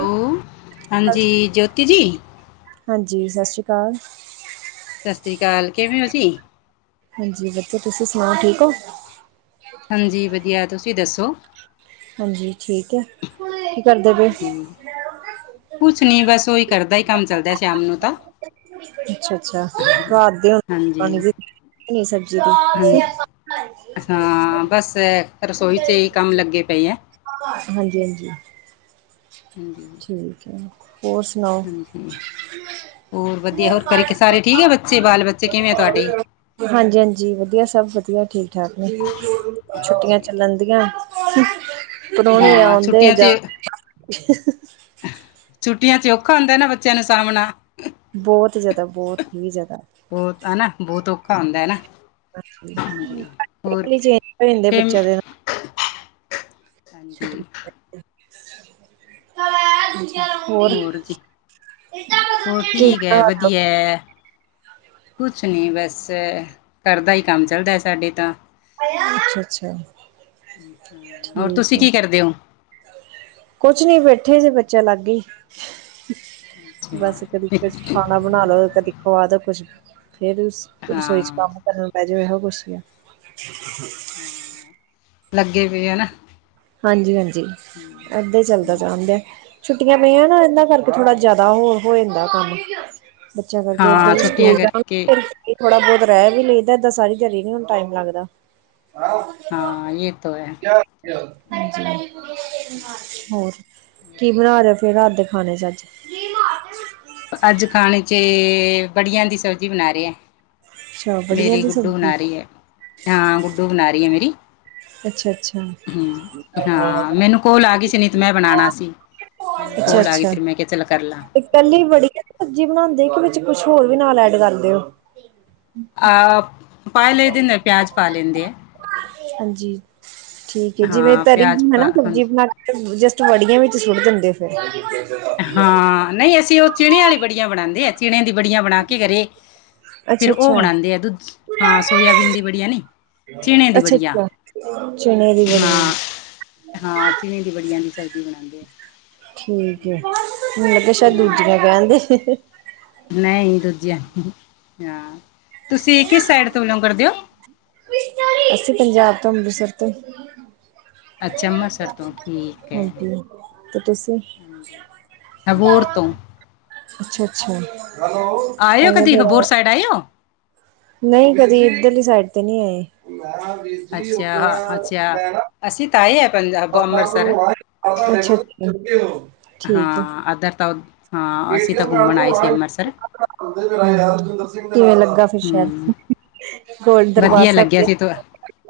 Hello, ਹਾਂਜੀ ਜੋਤੀ ਜੀ। ਹਾਂਜੀ। ਸਤਿ ਸ੍ਰੀ ਅਕਾਲ। ਸਤਿ ਸ੍ਰੀ ਅਕਾਲ ਕਿਵੇਂ ਹੋ ਜੀ? ਹਾਂਜੀ ਬੱਚੇ ਤੁਸੀਂ ਸਨਾਓ ਠੀਕ ਓਂ। ਹਾਂਜੀ ਵਦੀਆ ਤੁਸੀਂ ਦੱਸੋ ਹਾਂਜੀ ਠੀਕ ਐ। ਹੁੰਦੀ ਕੁਛ ਨੀ ਬਸ ਓਹੀ ਕਰਦਾ ਏਈ ਕੰਮ ਚੱਲਦਾ ਸ਼ਾਮ ਨੂੰ ਤਾਂ। ਅੱਛਾ-ਅੱਛਾ ਹਾਂਜੀ ਰਾਤ ਦੇ ਰੋਟੀ ਪਾਨੀ ਹਾਂਜੀ ਦੀ ਸਬਜ਼ੀ ਹਾਂਜੀ ਦੀ ਹਾਂ ਬਸ ਰਸੋਈ 'ਚ ਹੀ ਕੰਮ ਲੱਗੇ ਪਏ ਹੈ [inaudible] ਹਾਂਜੀ-ਹਾਂਜੀ ਹਾਂਜੀ ਠੀਕ ਐ। ਹੋਰ ਸੁਨਾਓ ਹਾਂਜੀ ਹੋਰ ਵਦੀਆ ਹੋਰ ਘਰੇਂ ਕੇ ਸਾਰੇ ਠੀਕ ਐ ਬੱਚੇ ਬਾਲ ਬੱਚੇ ਕਿਵੇਂ ਐ ਤੁਆਡੇ। ਹਾਂਜੀ-ਹਾਂਜੀ ਵਦੀਆ ਸਬ ਵਦੀਆ ਠੀਕ ਠਾਕ ਨੇ ਛੁੱਟੀਆਂ। ਜੀ ਠੀਕ ਹੈ ਚੱਲਨਦੀਆਂ ਪਰੌਨੇ ਹਾਂ ਔੰਦੇ ਛੁੱਟੀਆਂ 'ਚ ਜਾਂਦੇ ਛੁੱਟੀਆਂ ਚ ਔਖਾ ਹੁੰਦਾ ਨਾ ਬੱਚਿਆਂ ਨੂੰ ਸਾਮਨਾਂ। ਬੋਤ ਜ਼ਾਦਾ ਬੋਤ ਹੀ ਜ਼ਾਦਾ ਬੋਤ ਹਨਾ ਬੋਤ ਔਖਾ ਹੁੰਦਾ ਐ ਨਾ। ਹਾਂਜੀ ਹੋਰ ਚੇਂਜ ਹੋ ਜਾਂਦੇ ਟੇਮ ਬੱਚਿਆਂ ਦੇ ਨਾਲ ਛੁੱਟੀ। ਹਾਂਜੀ। [inaudible] ਹੋਰ ਜੀ, ਹੋਰ ਕੀ ਠੀਕ ਬਣਾ ਐ ਰਹੇ ਹੋ ਵਦੀਐ। ਕੁਛ ਨੀ ਬਸ ਘਰ ਦਾ ਈ ਕੰਮ ਚੱਲਦਾ ਐ ਸਾਡੇ ਤਾਂ। ਅੱਛਾ-ਅੱਛਾ। ਹੋਰ ਤੁਸੀਂ ਕੀ ਕਰਦੇ ਓਂ। ਕੁਛ ਨੀ ਬੈਠੇ ਸੀ ਬੱਚੇਆਂ ਲਾਗੇ ਈ। ਅੱਛਾ ਬਸ ਕਦੀ ਕੁਛ ਖਾਨਾ ਬਨਾ ਲੋ ਕਦੀ ਖੁਆ ਦੋ ਕੁਛ ਫੇਰ ਰਸੋਈ ਚ ਹਾਂ ਕੰਮ। ਮੈਂ ਜੋ ਏਹੋ ਕੁੱਛ ਈ ਆ। ਹਾਂ, ਲੱਗੇ ਪਏ ਆ ਹਨਾ। ਹਾਂਜੀ-ਹਾਂਜੀ, ਏਦਾਂ ਈ ਚੱਲਦਾ ਹਮ, ਜਾਨਦੇ ਆ। ਛੁੱਟੀਆਂ ਪਈਆਂ ਨਾ ਏਨਾਂ ਕਰਕੇ ਥੋੜਾ ਜਾਦਾ ਹੋਰ ਹੋ ਜਾਂਦਾ ਕੰਮ। ਬੱਚਿਆਂ ਕਰਕੇ ਹਾਂ ਓਦਰ ਛੁੱਟੀਆਂ ਸਕੂਲ ਜਾਂਵਾਂਗੀ ਕਰਕੇ ਫੇਰ। ਥੋੜਾ ਬੋਤ ਰੈ ਵੀ ਲਈਦਾ ਏਦਾਂ ਸਾਰੀ ਦਿਹਾੜੀ ਨੀ ਹੁਨ ਟਾਈਮ ਲੱਗਦਾ। ਹਾਂ ਯੇ ਤੋ ਹੈ। ਠੀਕ ਹੋਰ ਕੀ ਬਨਾ ਰੇ ਓਂ। ਕੀ ਰਾਤ ਦੇ ਖਾਣੇ ਚ ਅੱਜ ਹੈ ਅੱਜ ਖਾਨੇ ਚੇ ਬੜੀਆਂ ਦੀ ਸਬਜ਼ੀ ਬਨਾ ਰਏਂ ਆਂ। ਅੱਛਾ ਬੜੀਆਂ ਮੇਰੀ ਦੀ ਗੁੱਡੂ ਸਬਜ਼ੀ ਬਨਾ ਰੀ ਐ, ਹਾਂ ਗੁੱਡੂ ਬਨਾ ਰੀ ਐ ਮੇਰੀ। ਅੱਛਾ-ਅੱਛਾ। ਹੂੰ, ਹਾਂ ਮੈਨੂੰ ਕੋਲ ਆ ਗੀ ਸੀ ਨਈ ਤੇ ਮੈਂ ਬਨਾਨਾ ਸੀ। ਮੈਨੂੰ ਕੋਲ ਆ ਗੀ ਅੱਛਾ-ਅੱਛਾ ਫਿਰ ਮੈਂ ਕਿਆ ਚੱਲ ਕਰਲਾਂ। ਤੇ ਕੱਲੀ ਵੜੀਆ ਦੀ ਸਬਜ਼ੀ ਬਨਾਂਦੇ ਓਂ ਕੇ ਵਿੱਚ ਕੁਛ ਹੋਰ ਵੀ ਨਾਲ ਐਡ ਕਰਦੇ ਓਂ। ਆ, ਪਾ ਲਈਦੇ ਨੇ ਪਿਆਜ਼ ਪਾ ਲੇਂਦੇ ਆ। ਹਾਂਜੀ ਠੀਕ ਏ ਜਿਵੇਂ ਹਾਂ ਤਰੀ ਪਿਆਜ਼ ਪਾ ਹਨਾ ਸਬਜ਼ੀ ਹਾਂਜੀ ਬਨਾ ਕੇ ਜਸਟ ਵੜੀਆਂ ਵਿੱਚ ਸੁੱਟ ਦਿੰਦੇ ਓਂ ਫੇਰ। ਹਾਂ ਨਈਂ ਅਸੀਂ ਓ ਚਿਨਿਆਂ ਆਲੀ ਬੜੀਆਂ ਬਨਾਂਦੇ ਐ। ਚੀਣਿਆਂ ਦੀ ਬੜੀਆਂ ਬਣਾ ਕੇ ਘਰੇ ਅੱਛਾ ਫਿਰ ਉਹ ਅੱਛਾ ਬਣਾਂਦੇ ਆ ਦੁੱਧ ਚ ਹਾਂ ਸੋਇਆਬੀਨ ਦੀ ਬੜੀਆ ਨਈਂ। ਅੱਛਾ ਅੱਛਾ, ਚਣੇ ਦੀ ਵੜੀਆ। ਹਾਂ ਹਾਂ ਚਨੇ ਦੀ ਬੜੀਆਂ ਦੀ ਸਬਜ਼ੀ ਬਣਾਂਦੇ। ਠੀਕ ਐ, ਮੇਂ ਕਿਆ ਆ ਸ਼ਾਇਦ ਦੂਜੀਆਂ ਕੈਣ ਦੇ। ਨਈ ਦੂਜੀਆਂ ਹਾਂ, ਤੁਸੀਂ ਕਿਸ ਸਾਈਡ ਤੋਂ ਬਿਲੋਂਗ ਕਰਦੇ ਓ? ਅਸੀਂ ਪੰਜਾਬ ਤੋਂ, ਅੰਮ੍ਰਿਤਸਰ ਤੋਂ ਅੱਛਾ ਅੰਮ੍ਰਿਤਸਰ ਤੋਂ ਠੀਕ ਹੈ ਹਾਂਜੀ ਤੇ ਤੁਸੀਂ ਅਬੋਰ ਤੋਂ ਅੱਛਾ, ਅੱਛਾ। ਆਏ ਓ ਕਦੀ, ਅਬੋਹਰ ਸਾਈਡ ਆਏ ਓ? ਨਈਂ ਕਦੀ ਇੱਧਰਲੀ ਸਾਈਡ ਤੇ ਨ੍ਹੀਂ ਆਏ। ਵੀਰ ਜੀ ਅੱਛਾ, ਹਾਂ ਉੱਧਰ ਅੱਛਾ, ਮੈਂ ਨਾ ਅਸੀਂ ਤਾਂ ਆਏ ਆ ਪੰਜਾਬ ਭ [unintelligible] ਅੰਮ੍ਰਿਤਸਰ। ਹੁਕਓ ਹਾਂ ਅਦਰਰ ਤਾ ਉਹ [unintelligible] ਕਿਵੇਂ ਲੱਗਾ ਫਿਰ ਸੈ਼ਰ? ਹੂੰ, ਵਧੀਆ ਲੱਗਿਆ ਸੀ ਤੁਆ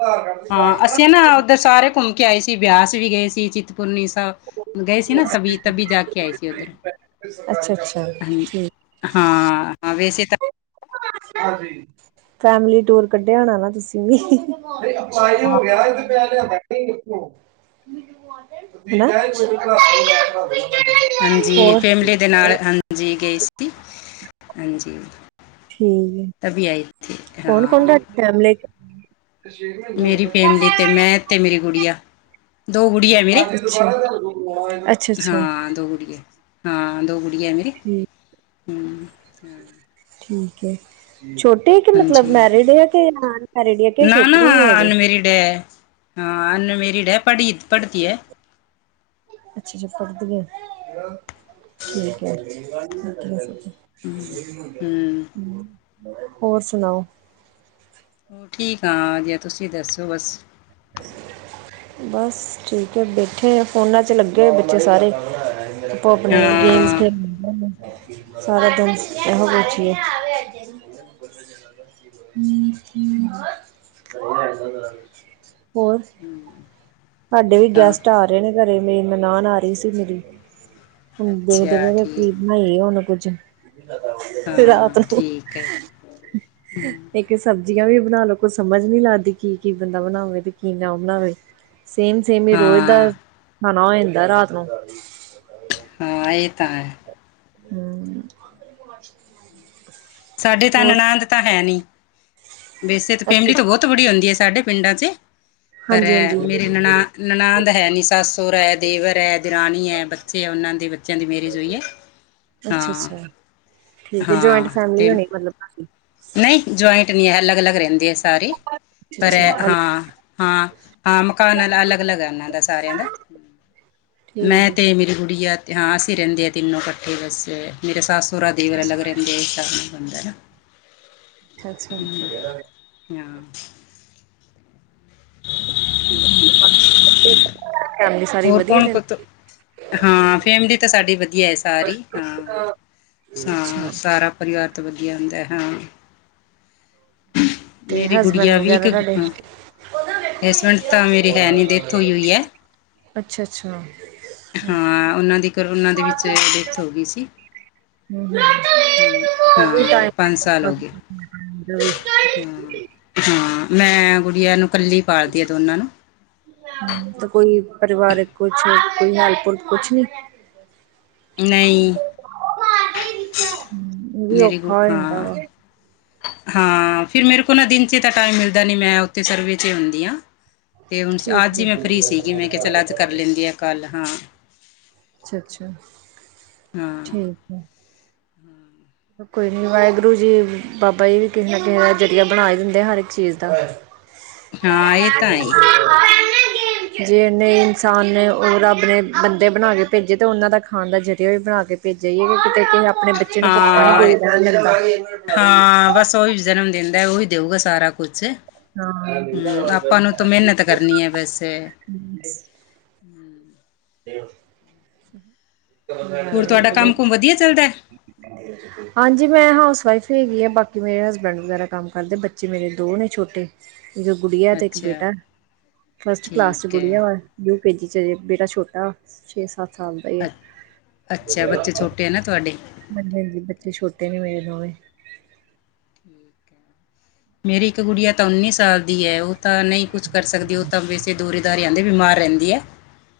ਆਧਾਰ ਕਾਰਡ ਦੀ ਹਾਂ ਕਰਾ ਅਸੀਂ ਨਾ ਕੇ ਉੱਧਰ ਸਾਰੇ ਘੁੰਮ ਆਏ ਸੀ ਬਿਆਸ ਵੀ ਗਏ ਸੀ ਚਿੰਤਪੁਰਨੀ ਸਾਬ ਗਏ ਸੀ ਨਾ ਸਭੀ ਤਬੀ ਜਾ ਕੇ ਆਏ ਸੀ ਉੱਧਰ। ਅੱਛਾ ਅੱਛਾ ਹਾਂਜ ਠੀਕ। ਹਾਂ, ਆ ਵੇਸੇ ਤਾਂ ਹਾਂਜੀ, ਫੈਮਲੀ ਟੂਰ ਕੱਢਿਆ ਹੋਣਾ ਨਾ ਤੁਸੀਂ ਵੀ ਅਪਲਾਈ ਹੋ ਗਿਆ ਏ ਤੇ ਪਿਆ ਲਿਆਂਦਾ ਨਈ ਓਥੋਂ। [unintelligible] ਹੋਰ [unintelligible] ਜੀ ਗਈ ਸੀ, ਹਾਂਜੀ। ਠੀਕ ਹੈ ਤਭੀ ਆਈ ਥੀ, ਕੌਣ-ਕੌਣ ਹਾਂ। ਤੁਹਾਡੀ ਫੈਮਲੀ ਛੇ ਮਹੀਨੇ ਹੋ ਮੇਰੀ ਗਏ ਫੈਮਲੀ ਤੇ ਮੈਂ ਤੇ ਮੇਰੀ ਗੁੜੀਆ। ਦੋ ਗੁੜੀਆ ਮੇਰੇ, ਹਾਂਜੀ ਦੁਬਾਰਾ ਤੁਹਾਡੇ ਕੋਲ ਕਰਵਾਉਣਾ ਇਹਨਾਂ ਨੇ। ਅੱਛਾ ਹਾਂ ਦੋ ਗੁੜੀਆਂ ਐ। ਹਾਂ ਦੋ ਗੁੜੀਆਂ ਐ ਮੇਰੇ। ਠੀਕ। ਹਂ। ਠੀਕ ਐ, ਛੋਟੀ ਕਿ ਮਤਲਬ ਹਾਂਜੀ ਮੈਰਿਡ ਕਿ ਘੜ ਅੱਗੇ ਨਾ ਨਾ ਛੋਟੀਆਂ ਈ ਹੈ ਹਜੇ। [unintelligible] ਹਾਂ ਅਨਮੇਰਿਡ ਐ ਪੜ੍ਹੀ ਤੇ ਪੜ੍ਹਦੀ ਐ। ਅੱਛਾ ਅੱਛਾ ਫੜਦੀ ਐ, ਠੀਕ ਐ [unintelligible] ਹੂੰ ਹਂ, ਹੋਰ ਸੁਣਾਓ? ਠੀਕ ਆਂ, ਅਜੇ ਆ ਤੁਸੀਂ ਦੱਸੋ ਬਸ। ਬਸ ਠੀਕ ਐ, ਬੈਠੇ ਫੋਨਾਂ ਚ ਲੱਗੇ ਹੋਏ ਬੱਚੇ ਸਾਰੇ। ਆਪੋ ਆਪਣੇ ਗੇਮਸ ਹਾਂ ਖੇਲਦੇ ਸਾਰਾ ਦਿਨ ਇਹੋ ਕੁਛ ਈਏ। [inaudible] ਹੋਰ? ਹਂ। ਹਾਡੇ ਵੀ ਗੈਸਟ ਆ ਰੇ ਨੇ ਘਰੇ, ਮੇਰੀ ਨਨਾਨ ਆ ਰੀ ਸੀ ਮੇਰੀ। ਹੁਣ ਦੇਖਦੇ ਅੱਛਾ ਪਏਦੇ ਕਿ ਠੀਕ ਬਣਾਈਏ ਹੁਣ ਕੁੱਝ ਰਾਤ ਹਾਂ ਨੂੰ। ਠੀਕ ਹੈ [inaudible] ਇੱਕ ਸਬਜ਼ੀਆਂ ਵੀ ਬਨਾ ਲੋ ਕੁਛ ਸਮਝ ਨੀ ਲੱਗਦੀ ਕੀ-ਕੀ ਬੰਦਾ ਬਨਾਵੇ ਤੇ ਕੀ ਨਾ ਬਨਾਵੇ। ਸੇਮ-ਸੇਮ ਈ ਰੋਜ਼ ਹਾਂ ਦਾ ਖਾਨਾ ਹੋ ਜਾਂਦਾ ਰਾਤ ਨੂੰ। ਹਾਂ ਏ ਤਾਂ ਐ। ਹੂੰ। ਸਾਡੇ ਤਾਂ ਨਨਾੰਦ ਤਾਂ ਹੈ ਨੀ ਵੈਸੇ ਤਾਂ ਅੱਛਾ ਫੈਮਿਲੀ ਤੋਂ ਬੋਤ ਥੋੜੀ ਹੁੰਦੀ ਐ ਸਾਡੇ ਪਿੰਡਾਂ ਚ ਪਰ ਹਾਂਜੀ ਐ ਹਾਂਜੀ ਮੇਰੀ ਨਣਾ ਨਨਾੰਦ ਹੈ ਨੀ ਸਸ ਸੋਰਾ ਐ, ਦੇਵਰ ਐ, ਦੇਰਾਨੀ ਐ, ਬੱਚੇ ਐ ਓਨਾਂ ਦੇ ਚਦੀ ਮੇਰੀ ਜੋਈਏ ਅੱਛਾ ਆਂ। ਅੱਛਾ ਠੀਕ ਐ ਜੁਆਇੰਟ ਫੈਮਿਲੀ ਹੋਨੀ ਮਤਲਬ ਤੋਡੀ। ਨਈ ਜੁਆਇੰਟ ਨੀ ਐ, ਅਲੱਗ-ਅਲੱਗ ਰੈਂਦੇ ਐ ਸਾਰੇ ਪਰ ਐ ਅੱਛਾ ਅੱਛਾ ਹਾਂ, ਹਾਂ ਆਂ ਮਕਾਨ ਅਲ ਅਲੱਗ-ਅਲੱਗ ਐ ਓਨਾਂ ਸਾਰਿਆਂ ਦਾ, ਠੀਕ ਮੈਂ ਹੈ। ਤੇ ਮੇਰੀ ਗੁੜੀਆ ਤੇ ਹਾਂ ਅਸੀਂ ਰੈਂਦੇ ਆ ਤਿੰਨੋਂ ਕੱਠੇ ਬਸ ਮੇਰੇ ਸੱਸ ਸੋਰਾ, ਦੇਵਰ ਅਲੱਗ ਰੈਂਦੇ ਆ ਸ਼ਾਮ ਨੂੰ ਬੰਨਦਾ ਐ ਨਾ। ਅੱਛਾ। ਆਂ। ਫੈਮਲੀ ਸਾਰੀ ਹੋਰ ਵਧੀਆ ਕੌਣ ਕੋਤ ਹਾਂ ਫੈਮਿਲੀ ਤਾਂ ਸਾਡੀ ਵਦੀਆ ਐ ਸਾਰੀ ਹਾਂ। ਰਹਿੰਦੀ ਹਾਂ ਅੱਛਾ ਸਾਰਾ ਪਰਿਵਾਰ ਤੇ ਵਦੀਆ ਹੁੰਦਾ ਹਾਂ। ਤੇ ਮੇਰੀ ਹਸਬੈਂਡ ਗੁੜੀਆ ਵੀ ਇੱਕ, ਵਗੈਰਾ ਤੁਹਾਡੇ ਹਸਬੈਂਡ ਤਾਂ ਮੇਰੇ ਹੈ ਨਈ ਦੇ ਡੈੱਥ ਹੋਈ ਹੋਈ ਐ। ਅੱਛਾ-ਅੱਛਾ। ਹਾਂ ਓਨਾਂ ਦੀ ਕਰੋਨਾ ਦੇ ਵਿੱਚ ਡੈਥ ਹੋ ਗਈ ਸੀ। ਹਮ, ਹਾਂ ਸਾਲ ਹੋ ਗਏ [unintelligible] ਹਾਂ, ਹਾਂ ਮੈਂ ਗੁੜੀਆਂ ਨੂੰ ਕੱਲੀ ਪਾਲਦੀ ਆ ਦੋਨਾਂ ਨੂੰ। ਹੂੰ ਤੇ ਕੋਈ ਪਰਿਵਾਰਕ ਕੁਛ, ਕੋਈ ਹੈਲਪ-ਹੁਲਪ ਕੁਛ ਨੀ। [inaudible] ਨਈ ਐਵੀ ਔ। ਮੇਰੀ ਗੁ- ਖਾ ਹੋ ਜਾਂਦਾ ਹਾਂ ਵਾ ਹਾਂ ਫਿਰ ਮੇਰੇ ਕੋਲ ਨਾ ਦਿਨ ਚ ਤਾਂ ਟਾਈਮ ਮਿਲਦਾ ਨਈ ਮੈਂ ਓੱਥੇ ਸਰਵੇ ਚ ਹੁੰਦੀ ਆ। ਤੇ ਹੁਣ ਠੀਕ ਅੱਜ ਈ ਮੈਂ ਹੈ ਫਰੀ ਸੀਗੀ ਮੈਂ ਕਿਆ ਚੱਲ ਆੱਜ ਕਰ ਲੈਂਦੀ ਆ ਕੱਲ ਹਾਂ। ਅੱਛਾ-ਅੱਛਾ ਹਾਂ ਠੀਕ ਐ। [inaudible] ਕੋਈ ਨੀ ਵਾਈਗੁਰੂ ਜੀ ਬਾਬਾ ਜੀ ਵੀ ਕਿਸੇ ਨਾ ਕਿਸੇ ਦਾ ਜਰੀਆ ਬਨਾ ਈ ਦਿੰਦੇ ਆ ਹਰ ਇੱਕ ਚੀਜ਼ ਦਾ। [inaudible] ਹਾਂ ਇਹ ਤਾਂ ਹੈ ਹੀ। ਜੇ ਐਨੇ ਇਨਸਾਨ ਨੇ ਓ ਰੱਬ ਨੇ ਬੰਦੇ ਬਣਾ ਕੇ ਪੇਜੇ ਤਾਂ ਓਨਾਂ ਦਾ ਖਾਨ ਦਾ ਜ਼ਰੀਆ ਵੀ ਬਣਾ ਕੇ ਪੇਜੇ ਈਏ ਕਿਤੇ ਅਪਣੇ ਬੱਚੇ ਨੂੰ ਭੁੱਖਾ ਨੀ ਹਾਂ ਕੋਈ ਰੈਨ ਦਿੰਦਾ। ਹਾਂ ਬਸ ਓਈ ਜਨਮ ਦੇੰਦਾ ਓਹੀ ਦੇਊਗਾ ਸਾਰਾ ਕੁਛ। ਹੂੰ ਆਪਾਂ ਨੂੰ ਤਾਂ ਮ੍ਹੇਨਤ ਕਰਨੀ ਐ ਵੈਸੇ। [inaudible] [unintelligible] ਹੋਰ ਤੁਆਡਾ ਚਲੋ ਕੰਮ ਕੁਮ ਵਦੀਆ ਚੱਲਦਾ। [inaudible] ਹਾਂਜੀ ਮੈਂ ਹਾਊਸ ਵਾਈਫ ਹੈਗੀ ਆ ਬਾਕੀ ਮੇਰੇ ਹਸਬੈਂਡ ਵਗੈਰਾ ਕੰਮ ਕਰਦੇ ਬੱਚੇ ਮੇਰੇ ਦੋ ਨੇ ਛੋਟੇ ਇੱਕ ਗੁੜਿਆ ਤੇ ਇੱਕ ਅੱਛਾ ਬੇਟਾ ਫਸਟ ਕਲਾਸ ਚ ਠੀਕ ਗੁੜਿਆ ਹੈ ਵਾ। ਊ ਕੇ ਜੀ ਚ ਅਜੇ ਬੇਟਾ ਛੋਟਾ। ਛੇ, ਸੱਤ ਸਾਲ ਦਾ ਈ ਐ। ਅ ਅੱਛਾ ਬੱਚੇ ਛੋਟੇ ਹੈ ਨਾ ਤੁਹਾਡੇ ਹਾਂਜੀ-ਹਾਂਜੀ ਬੱਚੇ ਛੋਟੇ ਨੀ ਮੇਰੇ ਦੋਵੇਂ। ਠੀਕ ਹੈ। ਮੇਰੀ ਇੱਕ ਗੁੜੀਆ ਤਾਂ ਉੱਨੀ ਸਾਲ ਦੀ ਹੈ, ਉਹ ਤਾਂ ਨਹੀਂ ਕੁਛ ਕਰ ਸਕਦੀ, ਉਹ ਤਾਂ ਵੇਸੇ ਦੂਰੇ ਦਾਰੇ ਆਉਂਦੇ ਬਿਮਾਰ ਰਹਿੰਦੀ ਹੈ। [inaudible]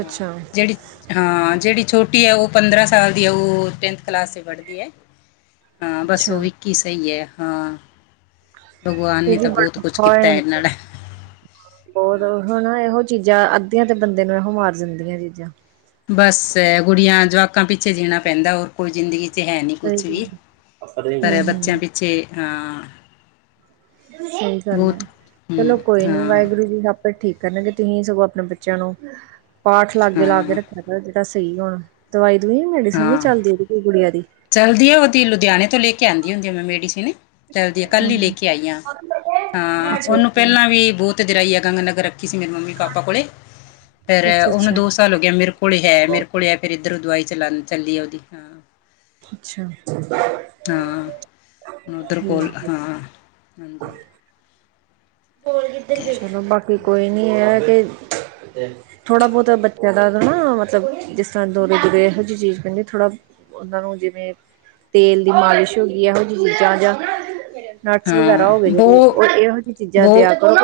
ਹਾਂ ਅੱਛਾ ਜਿਹੜੀ ਹਾਂ, ਜਿਹੜੀ ਛੋਟੀ ਆ ਉਹ ਪੰਦਰਾਂ ਸਾਲ ਦੀ, ਉਹ ਟੈਂਥ ਕਲਾਸ ਚ ਪੜਦੀ ਹੈ। ਹਾਂ ਬਸ ਉਹ ਅੱਛਾ, ਇੱਕ ਹੀ ਸਹੀ ਹੈ, ਹਾਂ। ਭਗਵਾਨ ਨੇ ਇਹਦੀ ਤਾਂ ਬਹੁਤ ਕੁਛ ਕੀਤਾ [inaudible] ਇਹਨਾਂ ਨਾਲ ਹੋਰ ਹੁਨ ਇਹੋ ਚੀਜ਼ਾਂ ਅੱਧੀਆਂ ਤੇ ਬੰਦੇ ਨੂੰ, ਇਹੋ ਮਾਰ ਜਾਂਦੀਆਂ ਨੇ। ਬਸ ਗੁੜੀਆਂ, ਜਵਾਕਾਂ ਪਿੱਛੇ ਜੀਣਾ ਪੈਂਦਾ, ਹੋਰ ਕੋਈ ਜ਼ਿੰਦਗੀ ਛੇ ਹੈ ਨੀ ਕੁਛ ਵੀ, ਹੂੰ-ਹੂੰ ਸਹੀ ਪਰ ਬੱਚਿਆਂ ਪਿੱਛੇ ਹਾਂ। ਸਹੀ ਗੱਲ ਹੈ ਬਹੁਤ ਹੂੰ ਚਲੋ ਕੋਈ ਨੀ, ਹਾਂ ਵਾਹਿਗੁਰੂ ਜੀ ਹ ਠੀਕ ਕਰਨਗੇ, ਤੁਸੀਂ ਸਗੋਂ ਆਪਣੇ ਬੱਚਿਆਂ ਨੂੰ ਪਾਠ ਲਾਗੇ ਲਾ ਕੇ ਹਾਂ ਰੱਖਿਆ ਜੇ। ਤਾਂ ਸਹੀ ਹੁਣ, ਦਵਾਈ ਦੂਈ ਮੈਡੀਸਨ ਨੀ ਚੱਲਦੀ ਕੁੜੀਆਂ ਦੀ। ਚੱਲਦੀ ਆ, ਉਹਦੀ ਲੁਧਿਆਣੇ ਤੋਂ ਲੈ ਕੇ ਆਉਂਦੀ ਹੁੰਦੀ ਆ, ਮੈਂ ਮੇਡੀਸਨ। ਤੇ ਉਹਦੀਆਂ ਕੱਲੀ ਹਮ। ਲੈ ਕੇ ਆਈਆਂ ਅੱਛਾ ਹਾਂ, ਅੱਛਾ ਉਹਨੂੰ ਪਹਿਲਾਂ ਵੀ ਬਹੁਤ ਤੇ ਜਰਾਈ ਆ, ਗੰਗ ਨਗਰ ਰੱਖੀ ਸੀ ਮੇਰੀ ਮੰਮੀ ਪਾਪਾ ਕੋਲੇ। ਫੇਿਰ ਅੱਛਾ ਉਹਨੂੰ ਅੱਛਾ ਦੋ ਸਾਲ ਹੋ ਗਿਆ ਮੇਰੇ ਕੋਲ ਹੈ, ਮੇਰੇ ਕੋਲ ਹੈ, ਫਿਰ ਇੱਧਰੋਂ ਦਵਾਈ ਚਲਾ ਚੱਲੀ ਹੈ, ਉਹਦੀ ਹਾਂ। ਅੱਛਾ। ਹਾਂ ਉਧਰ ਠੀਕ ਕੋਲ ਹੈ ਹਾਂ, ਹਾਂਜੀ। ਹੈ [inaudible] ਚਲੋ ਬਾਕੀ ਕੋਈ ਨਹੀਂ ਹੈ ਕਿ ਥੋੜ੍ਹਾ ਬਹੁਤ ਬੱਚਿਆਂ ਦਾ ਤਾਂ ਨਾ, ਮਤਲਬ ਜਿਸ ਤਰ੍ਹਾਂ ਦੁਰਰੇ ਦੂਰੇ ਇਹੋ ਜਿਹੀ ਚੀਜ਼ ਪੈਂਦੀ ਥੋੜਾ ਉਹਨਾਂ ਨੂੰ ਜਿਵੇਂ ਤੇਲ ਦੀ ਮਾਲਿਸ਼ ਹੋ ਗਈ, ਇਹੋ ਜਿਹੀ ਚੀਜ਼ਾਂ ਜਾਂ ਨਟਸ ਹਾਂ ਵਗੈਰਾ ਹੋਏ ਜਿਹੜੇ ਬੋ ਉਹ ਇਹੋ ਜਿਹੀ ਚੀਜ਼ਾਂ ਬਹੁ ਦਿਆ ਕਰ।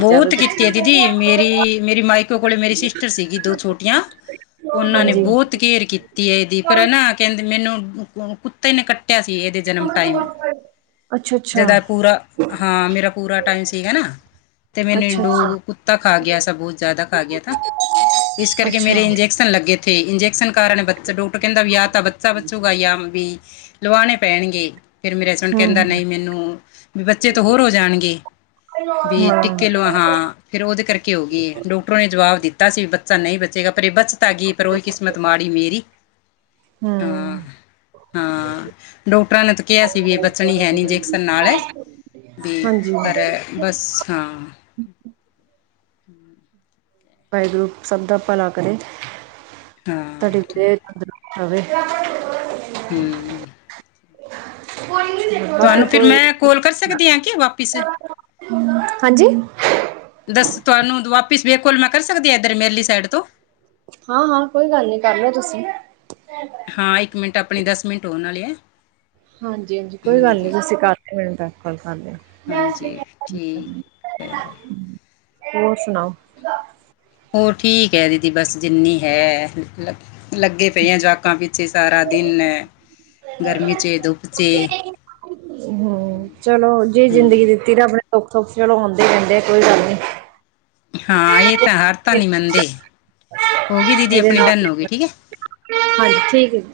ਬਹੁਤ ਕਿ ਕੀਤੀ ਹੈ ਦੀਦੀ, ਮੇਰੀ-ਮੇਰੀ, ਮਾਈਕੋ ਕੋਲੇ, ਮੇਰੀ ਦੋ ਸਿਸਟਰ ਸੀਗੀ, ਦੋ ਛੋਟੀਆਂ ਉਹਨਾਂ ਨੇ ਹਾਂਜੀ ਬਹੁਤ ਘੇਅਰ ਕੀਤੀ ਹੈ, ਇਹਦੀ ਪਰ ਹਨ ਨਾ ਕਹਿੰਦੇ ਮੈਨੂੰ ਕੁੱਤੇ ਨੇ ਕੱਟਿਆ ਸੀ ਇਹਦੇ ਜਨਮ ਟਾਈਮ, ਅੱਛਾ ਅੱਛਾ ਜਦ ਮੇਰਾ ਹਾਂ ਪੂਰਾ ਟਾਈਮ ਸੀਗਾ ਨਾ। ਤੇ ਮੈਨੂੰ ਅੱਛਾ ਅੱਛਾ ਡੋ ਕੁੱਤਾ ਖਾ ਗਿਆ, ਸ ਬਹੁਤ ਜ਼ਿਆਦਾ ਖਾ ਗਿਆ ਤਾਂ, ਇਸ ਕਰਕੇ ਅੱਛਾ ਮੇਰੇ ਇੰਜੇ ਕ ਲੱਗੇ ਥੇ, ਇੰਜੈਕਸ਼ਨ ਕਾਰਨ ਬੱਚਾ ਡਾਕਟਰ ਕਹਿੰਦਾ ਵੀ, ਆਹ ਤਾਂ ਬੱਚਾ ਬਚੂਗਾ ਯ ਵੀ ਲਵਾਉਣੇ ਪੈਣਗੇ। ਫਿਰ ਮੇਰੇ ਹਸਬੈਂਡ ਕਹਿੰਦਾ ਹਮ ਨਹੀਂ ਮੈਨੂੰ, ਵੀ ਬੱਚੇ ਤੇ ਹੋਰ ਹੋ ਜਾਣਗੇ ਵੀ। ਹਾਂ ਟਿੱਕੇ ਲਓ ਹਾਂ, ਫਿਰ ਉਹਦੇ ਕਰਕੇ ਹੋ ਗਈ, ਡੋਕਟਰਾਂ ਨੇ ਜਵਾਬ ਦਿੱਤਾ ਸੀ, ਬੱਚਾ ਨਹੀਂ ਬਚੇਗਾ ਪਰ ਇਹ ਬਚ ਧਾ ਗ ਪਰ ਉਹੀ ਕਿਸਮਤ ਮਾੜੀ ਮੇਰੀ। ਹਾਂ ਹਮ। ਹਾਂ ਡੋਕਟਰਾਂ ਨੇ ਤਾਂ ਕਿਹਾ ਸੀ ਵੀ ਇਹ ਬਚਣੀ ਹੈ ਨੀ, ਜੇਅਕਸਨ ਨਾਲ। ਵੀ ਹਾਂਜੀ ਪਰ ਬਸ ਹਾਂ। ਵਾਹਿਗੁਰੂ ਸਭ ਦਾ ਭਲਾ ਕਰੇ। ਹਾਂ। ਠੀਕ [inaudible] ਹਮ। ਬਾਕੀ ਤੁਹਾਨੂੰ ਫਿਰ ਕੋਈ ਮੈਂ ਕੋਲ ਕਰ ਸਕਦੀ ਹਾਂ ਕਿ ਵਾਪਿਸ ਹਾਂਜੀ। ਦਸ ਤੁਹਾਨੂੰ ਦੁਵਾਪਿਸ ਬੇਕ ਕੋਲ ਮੈਂ ਕਰ ਸਕਦੀ ਆ, ਇੱਧਰ ਮੇਰਲੀ ਸਾਈਡ ਤੋਂ? ਹਾਂ-ਹਾਂ, ਕੋਈ ਗੱਲ ਨੀ ਕਰ ਲੋ ਤੁਸੀਂ। ਹਾਂ, ਇੱਕ ਮਿੰਟ ਆਪਣੇ ਦਸ ਮਿੰਟ ਹੋ ਵਾਲੇ ਐ। ਹਾਂਜੀ ਹਾਂਜੀ, ਕੋਈ ਗੱਲ ਨੀ, ਤੁਸੀਂ ਕਰ ਲਇਓ ਮੈਨੂੰ ਬੇਕ ਕੋਲ ਕਰ ਲਓ। ਹਾਂਜੀ ਠੀਕ ਹੈ ਹੋਰ ਸੁਣਾਓ? ਹੋਰ ਠੀਕ ਐ, ਦੀਦੀ ਬਸ ਜਿੰਨੀ ਹੈ, ਲੱਗੇ ਪਏ ਆ ਜਾ ਕੇ ਕਾ ਪਿੱਛੇ ਸਾਰਾ ਦਿਨ ਗਰਮੀ ਚੇ ਧੁੱਪ ਚੇ। ਹੂੰ, ਚਲੋ ਜੇ ਹਮ, ਜ਼ਿੰਦਗੀ ਦਿੱਤੀ ਰੱਬ ਨੇ, ਤਾ ਦੁੱਖ ਸੁੱਖ ਚਲੋ ਆਂਦੇ ਈ ਰਹਿੰਦੇ ਆ ਕੋਈ ਗੱਲ ਨੀ। ਹਾਂ, ਇਹ ਤਾਂ ਹਾਰ ਤਾਂ ਨੀ ਮੰਨਦੇ, ਹੋ ਗਈ ਦੀਦੀ ਇਹਦੇ ਆਪਣੀ ਡਨ ਨਾਲ ਹੋ ਗਈ ਠੀਕ ਐ। ਹਾਂਜੀ ਠੀਕ ਐ ਜੀ।